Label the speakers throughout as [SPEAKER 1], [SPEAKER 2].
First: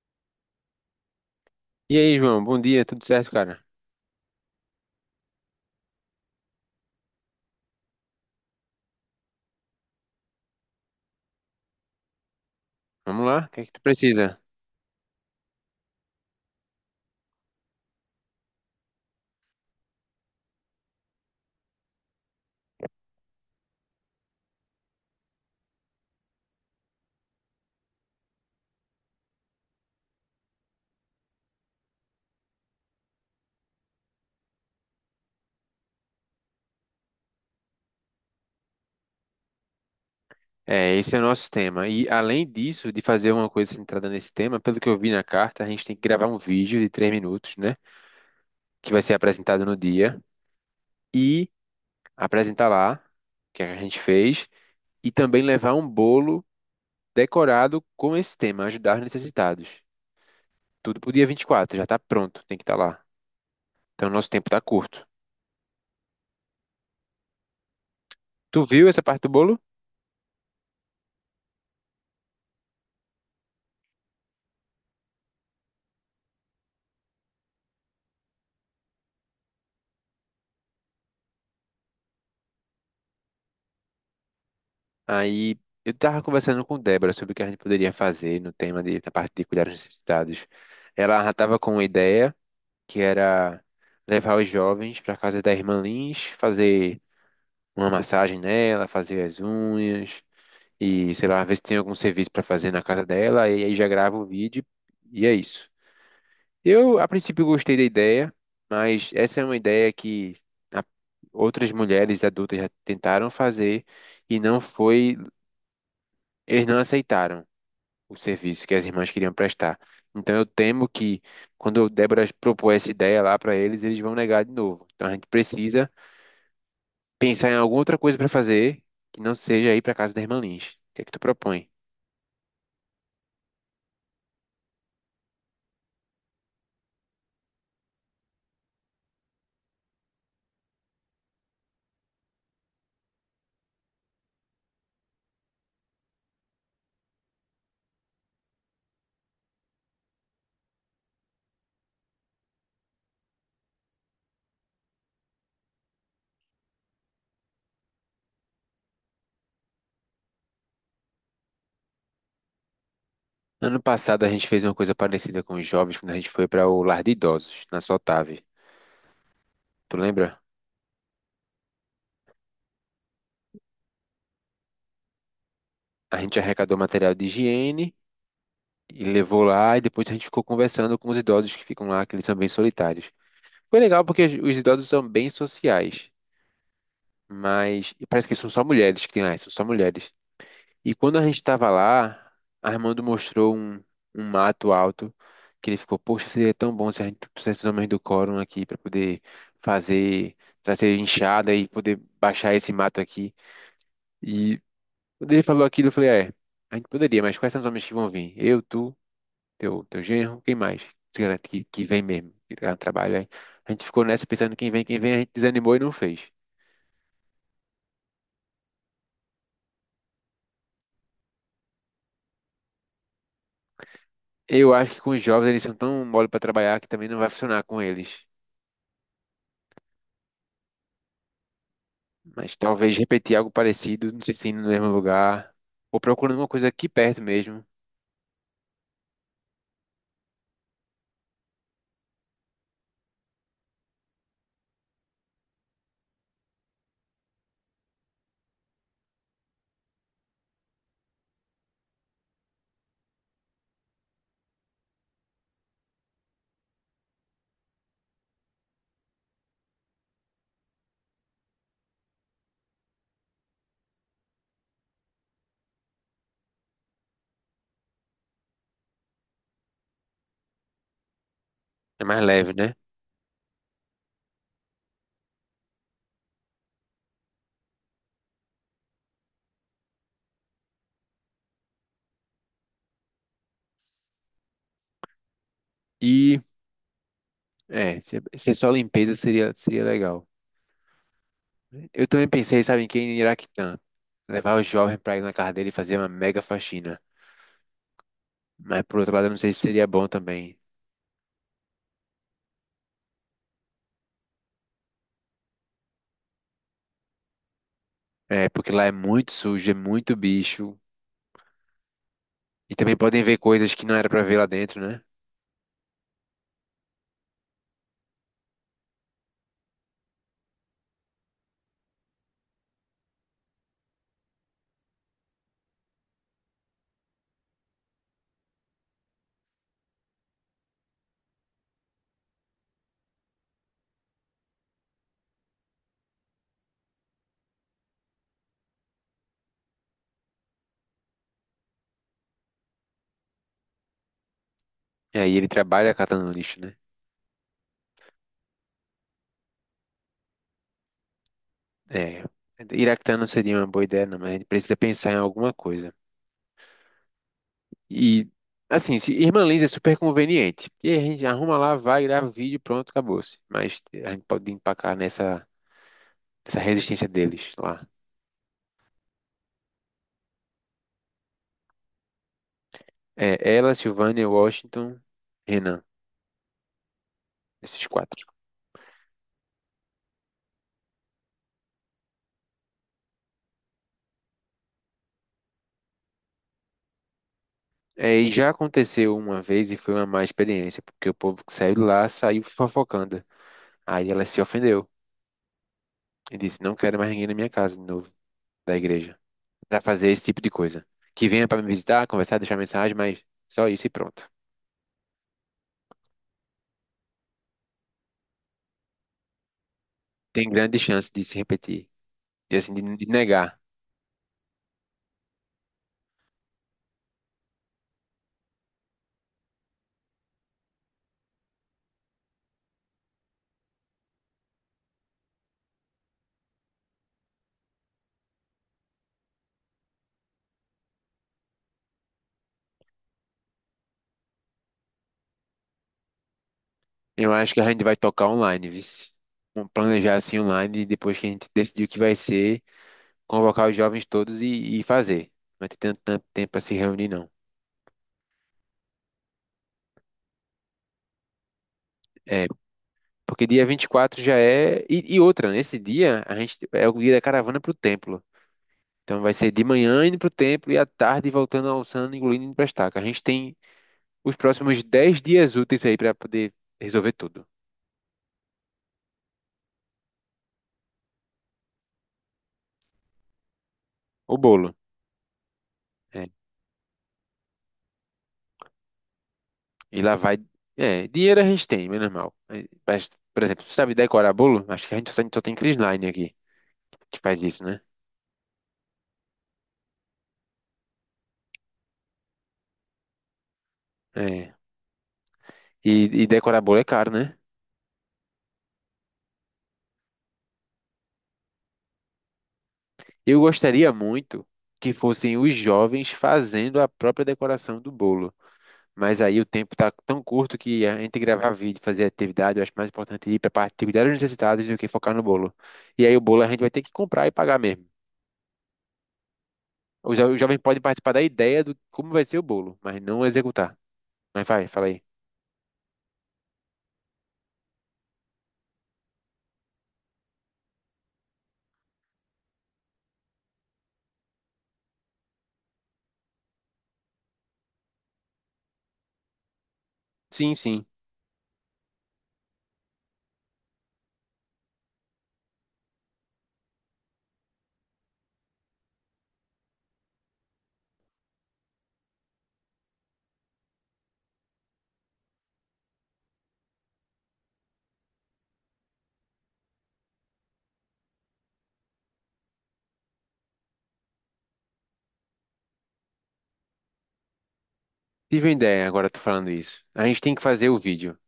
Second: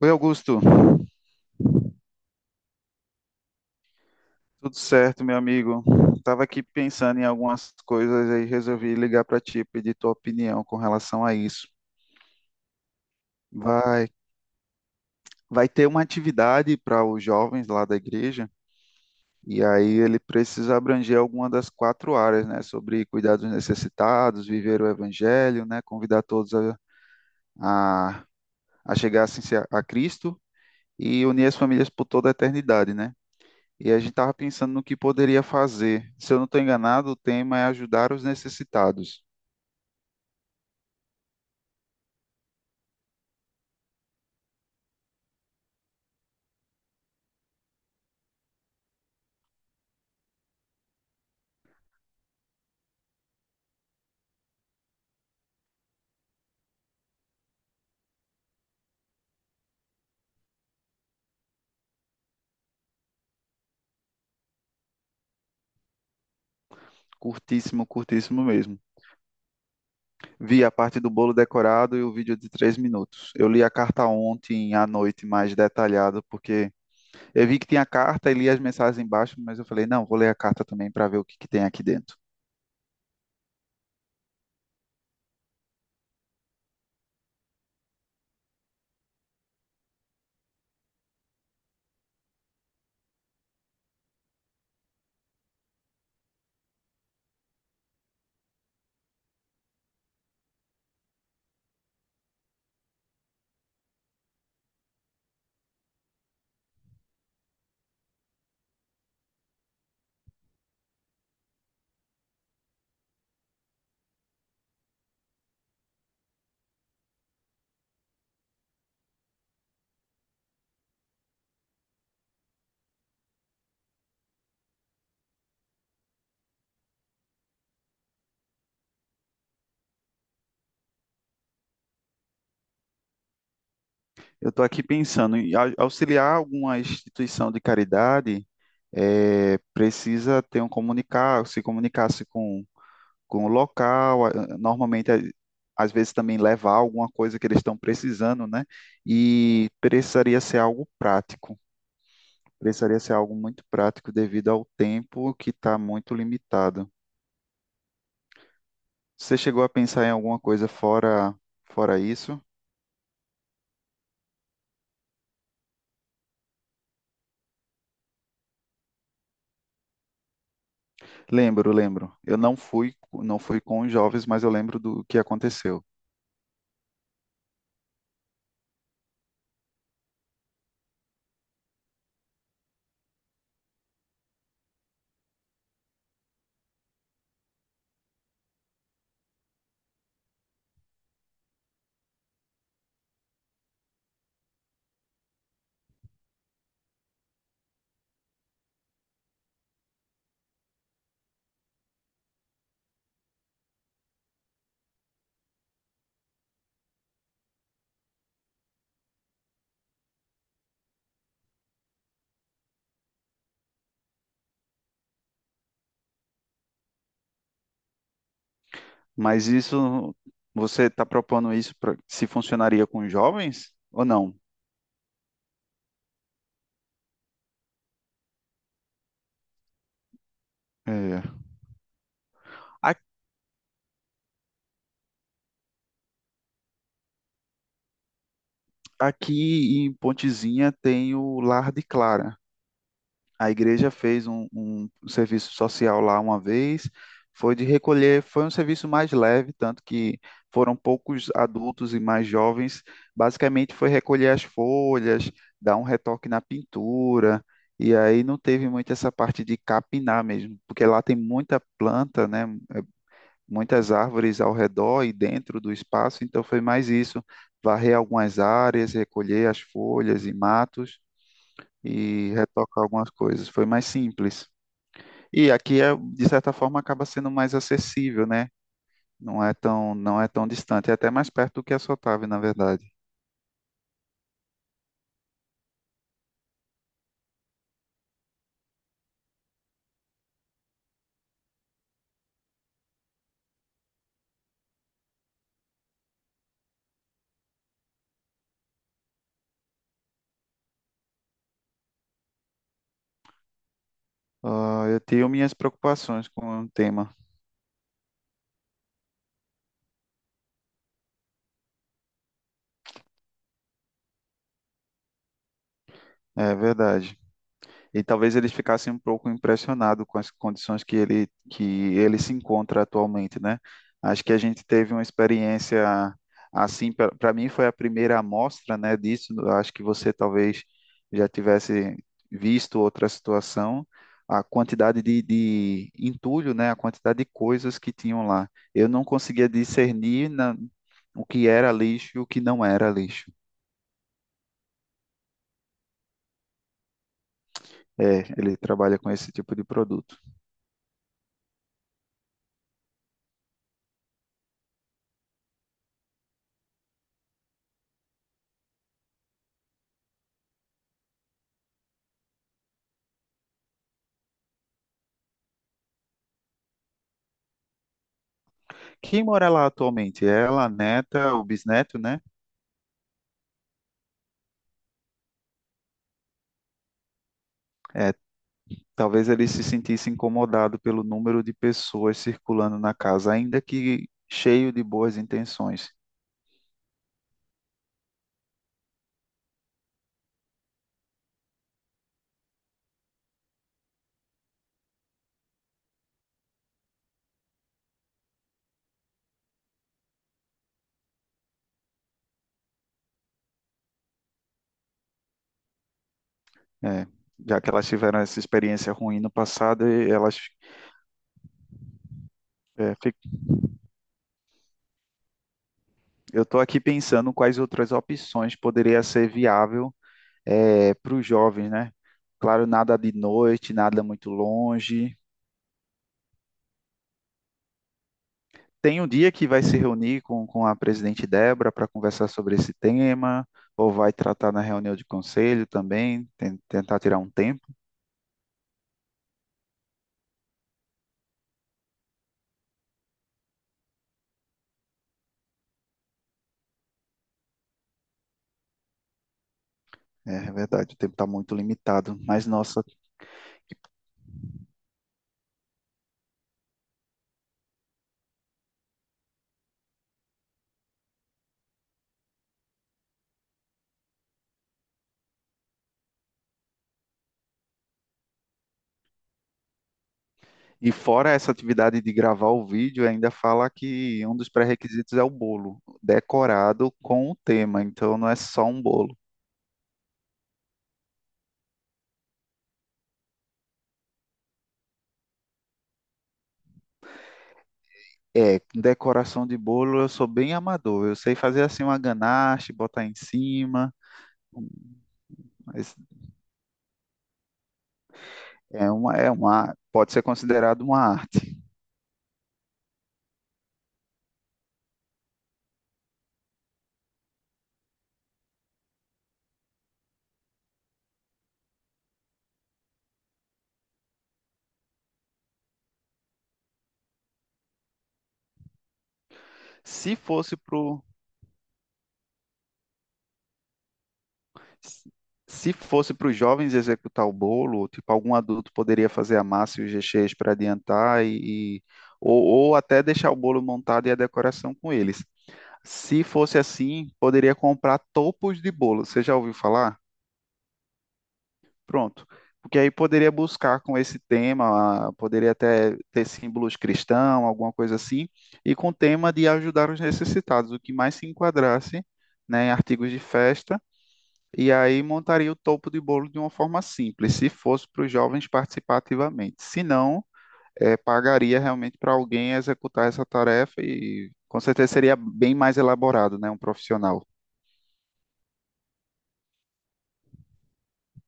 [SPEAKER 1] Oi, Augusto.
[SPEAKER 2] E aí, João, bom dia, tudo certo, cara?
[SPEAKER 1] Tudo certo, meu amigo? Tava aqui pensando em algumas coisas e resolvi ligar para ti, pedir tua opinião com relação a isso.
[SPEAKER 2] Vamos lá, o que é que tu
[SPEAKER 1] Vai,
[SPEAKER 2] precisa?
[SPEAKER 1] vai ter uma atividade para os jovens lá da igreja, e aí ele precisa abranger alguma das quatro áreas, né? Sobre cuidar dos necessitados, viver o evangelho, né? Convidar todos a, a chegar assim, a Cristo e unir as famílias por toda a eternidade, né? E a gente estava pensando no que poderia fazer. Se eu não estou enganado, o tema é ajudar os necessitados.
[SPEAKER 2] É, esse é o nosso tema. E além disso, de fazer uma coisa centrada nesse tema, pelo que eu vi na carta, a gente tem que gravar um vídeo de 3 minutos, né? Que vai ser apresentado no dia e apresentar lá o que a gente fez e também levar um bolo decorado com esse tema, ajudar os necessitados. Tudo pro dia 24. Já tá pronto, tem que estar lá. Então, nosso tempo tá curto.
[SPEAKER 1] Curtíssimo, curtíssimo
[SPEAKER 2] Tu
[SPEAKER 1] mesmo.
[SPEAKER 2] viu essa parte do bolo?
[SPEAKER 1] Vi a parte do bolo decorado e o vídeo de 3 minutos. Eu li a carta ontem à noite mais detalhada, porque eu vi que tinha a carta e li as mensagens embaixo, mas eu falei, não, vou ler a carta também para ver o que que tem aqui dentro.
[SPEAKER 2] Aí eu estava conversando com Débora sobre o que a gente poderia fazer no tema da parte de cuidar dos necessitados. Ela já estava com uma ideia que era levar os jovens para casa da irmã Lins, fazer uma massagem nela, fazer as unhas e sei lá, ver se tem algum serviço para fazer na casa dela. E aí já grava o vídeo e é isso. Eu a princípio gostei da ideia, mas essa é uma ideia que a- outras mulheres adultas já tentaram fazer e não foi, eles não aceitaram o serviço que as irmãs queriam prestar. Então eu temo que quando Débora propor essa ideia lá para eles, eles vão negar de novo. Então a gente precisa pensar em alguma outra coisa para fazer que não seja ir para casa da irmã Lins. O que é que tu propõe?
[SPEAKER 1] Eu estou aqui pensando em auxiliar alguma instituição de caridade, precisa ter um comunicar, se comunicasse com o local, normalmente às vezes também levar alguma coisa que eles estão precisando, né? E precisaria ser algo prático, precisaria ser algo muito prático devido ao tempo que está muito limitado. Você chegou a pensar em alguma coisa fora isso?
[SPEAKER 2] Ano passado a gente fez uma coisa parecida com os jovens quando a gente foi para o lar de idosos, na Sotave. Tu lembra?
[SPEAKER 1] Lembro, lembro. Eu não fui com os jovens, mas eu lembro do que aconteceu.
[SPEAKER 2] A gente arrecadou material de higiene e levou lá e depois a gente ficou conversando com os idosos que ficam lá, que eles são bem solitários. Foi legal porque os idosos são bem sociais. Mas e parece que são só mulheres que tem lá, são só mulheres. E quando a gente estava lá, Armando mostrou um, mato alto que ele ficou, poxa, seria tão bom se a gente trouxesse os homens do quórum aqui para poder fazer, trazer enxada e poder baixar esse mato aqui. E quando ele falou aquilo, eu falei, é, a gente poderia, mas quais são os homens que vão vir? Eu, tu, teu genro, quem mais? Tu garante que vem mesmo, que dá um trabalho aí. A gente ficou nessa pensando quem vem, a gente desanimou e não fez.
[SPEAKER 1] Mas isso você está propondo isso pra, se funcionaria com os jovens ou não?
[SPEAKER 2] Eu acho que com os jovens eles são tão mole para trabalhar que também não vai funcionar com eles.
[SPEAKER 1] É.
[SPEAKER 2] Mas talvez repetir algo parecido, não sei se indo no mesmo lugar, ou procurando uma coisa aqui perto mesmo,
[SPEAKER 1] Aqui em Pontezinha tem o Lar de Clara. A igreja fez um serviço social lá uma vez, foi de recolher, foi um serviço mais leve, tanto que foram poucos adultos e mais jovens. Basicamente foi recolher as folhas, dar um retoque na pintura, e aí não teve muito essa parte de capinar mesmo, porque lá tem muita planta, né? Muitas árvores ao redor e dentro do espaço, então foi mais isso, varrer algumas áreas, recolher as folhas e matos
[SPEAKER 2] é mais
[SPEAKER 1] e
[SPEAKER 2] leve, né?
[SPEAKER 1] retocar algumas coisas, foi mais simples. E aqui é, de certa forma acaba sendo mais acessível, né? Não é tão distante, é até mais perto do que a Sotave, na verdade.
[SPEAKER 2] E se é só limpeza seria, legal. Eu também pensei, sabe, em quem? Em Iraquitã. Levar o jovem para ir na casa dele e fazer uma mega faxina. Mas, por outro lado, eu não sei se seria bom também.
[SPEAKER 1] Ah, eu tenho minhas preocupações com o tema,
[SPEAKER 2] É, porque lá é muito sujo, é muito bicho. E também podem ver coisas que não era para ver lá dentro, né?
[SPEAKER 1] é verdade. E talvez eles ficassem um pouco impressionados com as condições que ele se encontra atualmente, né? Acho que a gente teve uma experiência assim, para mim foi a primeira amostra, né, disso. Acho que você talvez já tivesse visto outra situação, a quantidade de entulho, né, a quantidade de coisas que tinham lá. Eu não conseguia discernir o que era lixo e o que não era lixo.
[SPEAKER 2] E aí ele trabalha catando lixo, né?
[SPEAKER 1] É, ele trabalha com esse tipo de produto.
[SPEAKER 2] É, Iraquitã não seria uma boa ideia, não, mas a gente precisa pensar em alguma coisa. E, assim, se Irmã Liz é super conveniente. E a gente arruma lá, vai gravar vídeo, pronto, acabou-se. Mas a gente pode empacar nessa resistência deles lá.
[SPEAKER 1] Quem mora lá atualmente? É ela, a neta, o bisneto, né?
[SPEAKER 2] É ela, Silvânia, Washington, Renan, esses
[SPEAKER 1] É,
[SPEAKER 2] quatro.
[SPEAKER 1] talvez ele se sentisse incomodado pelo número de pessoas circulando na casa, ainda que cheio de boas intenções.
[SPEAKER 2] É, e já aconteceu uma vez e foi uma má experiência, porque o povo que saiu de lá saiu fofocando. Aí ela se ofendeu e disse: Não quero mais ninguém na minha casa de novo, da igreja, para fazer esse tipo de coisa. Que venha para me visitar, conversar, deixar mensagem, mas só isso e pronto.
[SPEAKER 1] É, já que elas tiveram essa experiência ruim no passado, e elas,
[SPEAKER 2] Tem grande chance de se repetir, de, assim,
[SPEAKER 1] é,
[SPEAKER 2] de
[SPEAKER 1] fi-
[SPEAKER 2] negar.
[SPEAKER 1] eu estou aqui pensando quais outras opções poderia ser viável para os jovens, né? Claro, nada de noite, nada muito longe. Tem um dia que vai se reunir com a presidente Débora para conversar sobre esse tema, ou vai tratar na reunião de conselho também, tentar tirar um
[SPEAKER 2] Eu acho que
[SPEAKER 1] tempo.
[SPEAKER 2] a gente vai tocar online, viu? Vamos planejar assim online, e depois que a gente decidir o que vai ser, convocar os jovens todos e fazer. Não vai ter tanto, tanto tempo para se reunir, não.
[SPEAKER 1] É, é verdade, o tempo está muito limitado.
[SPEAKER 2] É,
[SPEAKER 1] Mas, nossa,
[SPEAKER 2] porque dia 24 já é. E outra, nesse dia a gente é o dia da caravana pro templo. Então vai ser de manhã indo pro templo e à tarde voltando almoçando, engolindo indo pra estaca. A gente tem os próximos 10 dias úteis aí pra poder resolver tudo.
[SPEAKER 1] e fora essa atividade de gravar o vídeo, ainda fala que
[SPEAKER 2] O
[SPEAKER 1] um dos
[SPEAKER 2] bolo.
[SPEAKER 1] pré-requisitos é o bolo,
[SPEAKER 2] É.
[SPEAKER 1] decorado com o tema. Então, não é só um bolo.
[SPEAKER 2] E lá vai. É, dinheiro a gente tem, menos mal. É, mas, por exemplo, sabe decorar bolo? Acho que a gente só tem Crisline aqui que faz isso, né?
[SPEAKER 1] É, com decoração de bolo eu sou bem amador. Eu sei fazer assim uma ganache, botar em cima,
[SPEAKER 2] É.
[SPEAKER 1] mas
[SPEAKER 2] E, e decorar bolo é caro, né?
[SPEAKER 1] é uma, pode ser considerado uma arte.
[SPEAKER 2] Eu gostaria muito que fossem os jovens fazendo a própria decoração do bolo. Mas aí o tempo tá tão curto que a gente gravar vídeo, fazer atividade, eu acho mais importante ir para atividades necessitadas do que focar no bolo. E aí o bolo a gente vai ter que comprar e pagar mesmo. O
[SPEAKER 1] Se
[SPEAKER 2] jo- o
[SPEAKER 1] fosse
[SPEAKER 2] jovem pode
[SPEAKER 1] pro,
[SPEAKER 2] participar da ideia do como vai ser o bolo, mas não executar. Mas vai, fala aí.
[SPEAKER 1] Se fosse para os jovens executar o bolo, tipo algum adulto poderia fazer a massa e os recheios para adiantar ou até deixar o bolo montado e a decoração com eles. Se fosse assim, poderia comprar topos de bolo. Você já ouviu falar?
[SPEAKER 2] Sim, sim.
[SPEAKER 1] Pronto. Porque aí poderia buscar com esse tema, poderia até ter símbolos cristãos, alguma coisa assim, e com o tema de ajudar os necessitados, o que mais se enquadrasse, né, em artigos de festa, e aí montaria o topo de bolo de uma forma simples, se fosse para os jovens participar ativamente. Se não, pagaria realmente para alguém executar essa tarefa e com certeza seria bem mais elaborado, né, um profissional.
[SPEAKER 2] Tive uma ideia agora, tô falando isso. A gente tem que fazer o vídeo.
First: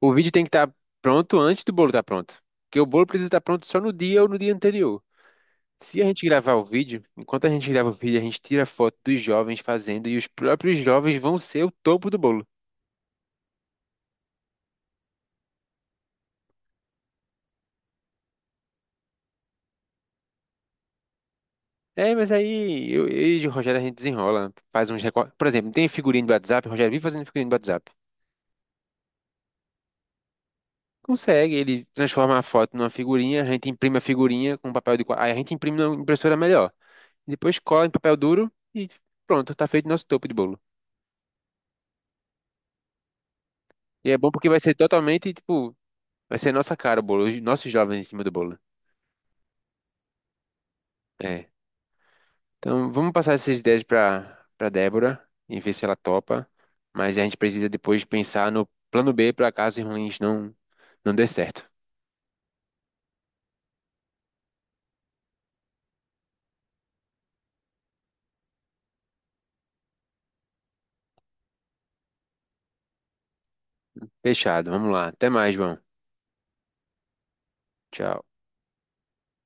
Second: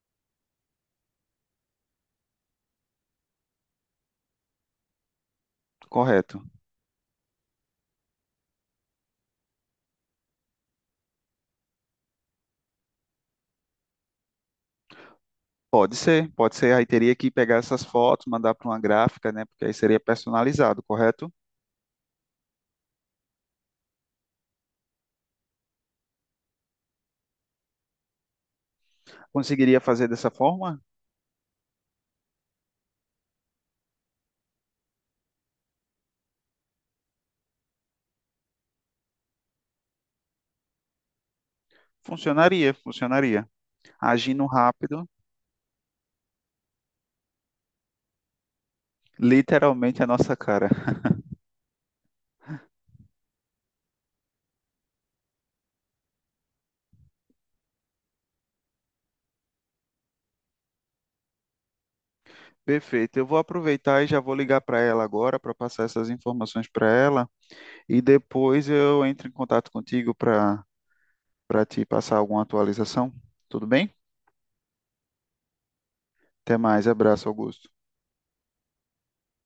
[SPEAKER 2] O vídeo tem que estar pronto antes do bolo estar pronto. Porque o bolo precisa estar pronto só no dia ou no dia anterior. Se a gente
[SPEAKER 1] Correto.
[SPEAKER 2] gravar o vídeo, enquanto a gente grava o vídeo, a gente tira foto dos jovens fazendo e os próprios jovens vão ser o topo do bolo.
[SPEAKER 1] Pode ser, pode ser. Aí teria que pegar essas fotos, mandar para uma gráfica, né? Porque aí seria personalizado, correto?
[SPEAKER 2] É, mas aí eu, e o Rogério a gente desenrola, faz uns recortes. Por exemplo, tem figurinha do WhatsApp, o Rogério vive fazendo figurinha do WhatsApp.
[SPEAKER 1] Conseguiria fazer dessa forma?
[SPEAKER 2] Consegue, ele transforma a foto numa figurinha, a gente imprime a figurinha com papel Aí a gente imprime na impressora melhor. Depois cola em papel duro e pronto, tá feito nosso topo de bolo.
[SPEAKER 1] Funcionaria, funcionaria.
[SPEAKER 2] E é bom
[SPEAKER 1] Agindo
[SPEAKER 2] porque vai ser
[SPEAKER 1] rápido,
[SPEAKER 2] totalmente, tipo, vai ser nossa cara o bolo, os nossos jovens em cima do bolo.
[SPEAKER 1] literalmente a nossa cara.
[SPEAKER 2] É. Então vamos passar essas ideias pra, Débora e ver se ela topa. Mas a gente precisa depois pensar no plano B para caso ruins não dê certo.
[SPEAKER 1] Perfeito. Eu vou aproveitar e já vou ligar para ela agora para passar essas informações para ela e depois eu entro em contato contigo para para te passar alguma atualização. Tudo bem?
[SPEAKER 2] Fechado, vamos lá. Até mais, João.
[SPEAKER 1] Até mais. Abraço, Augusto.
[SPEAKER 2] Tchau.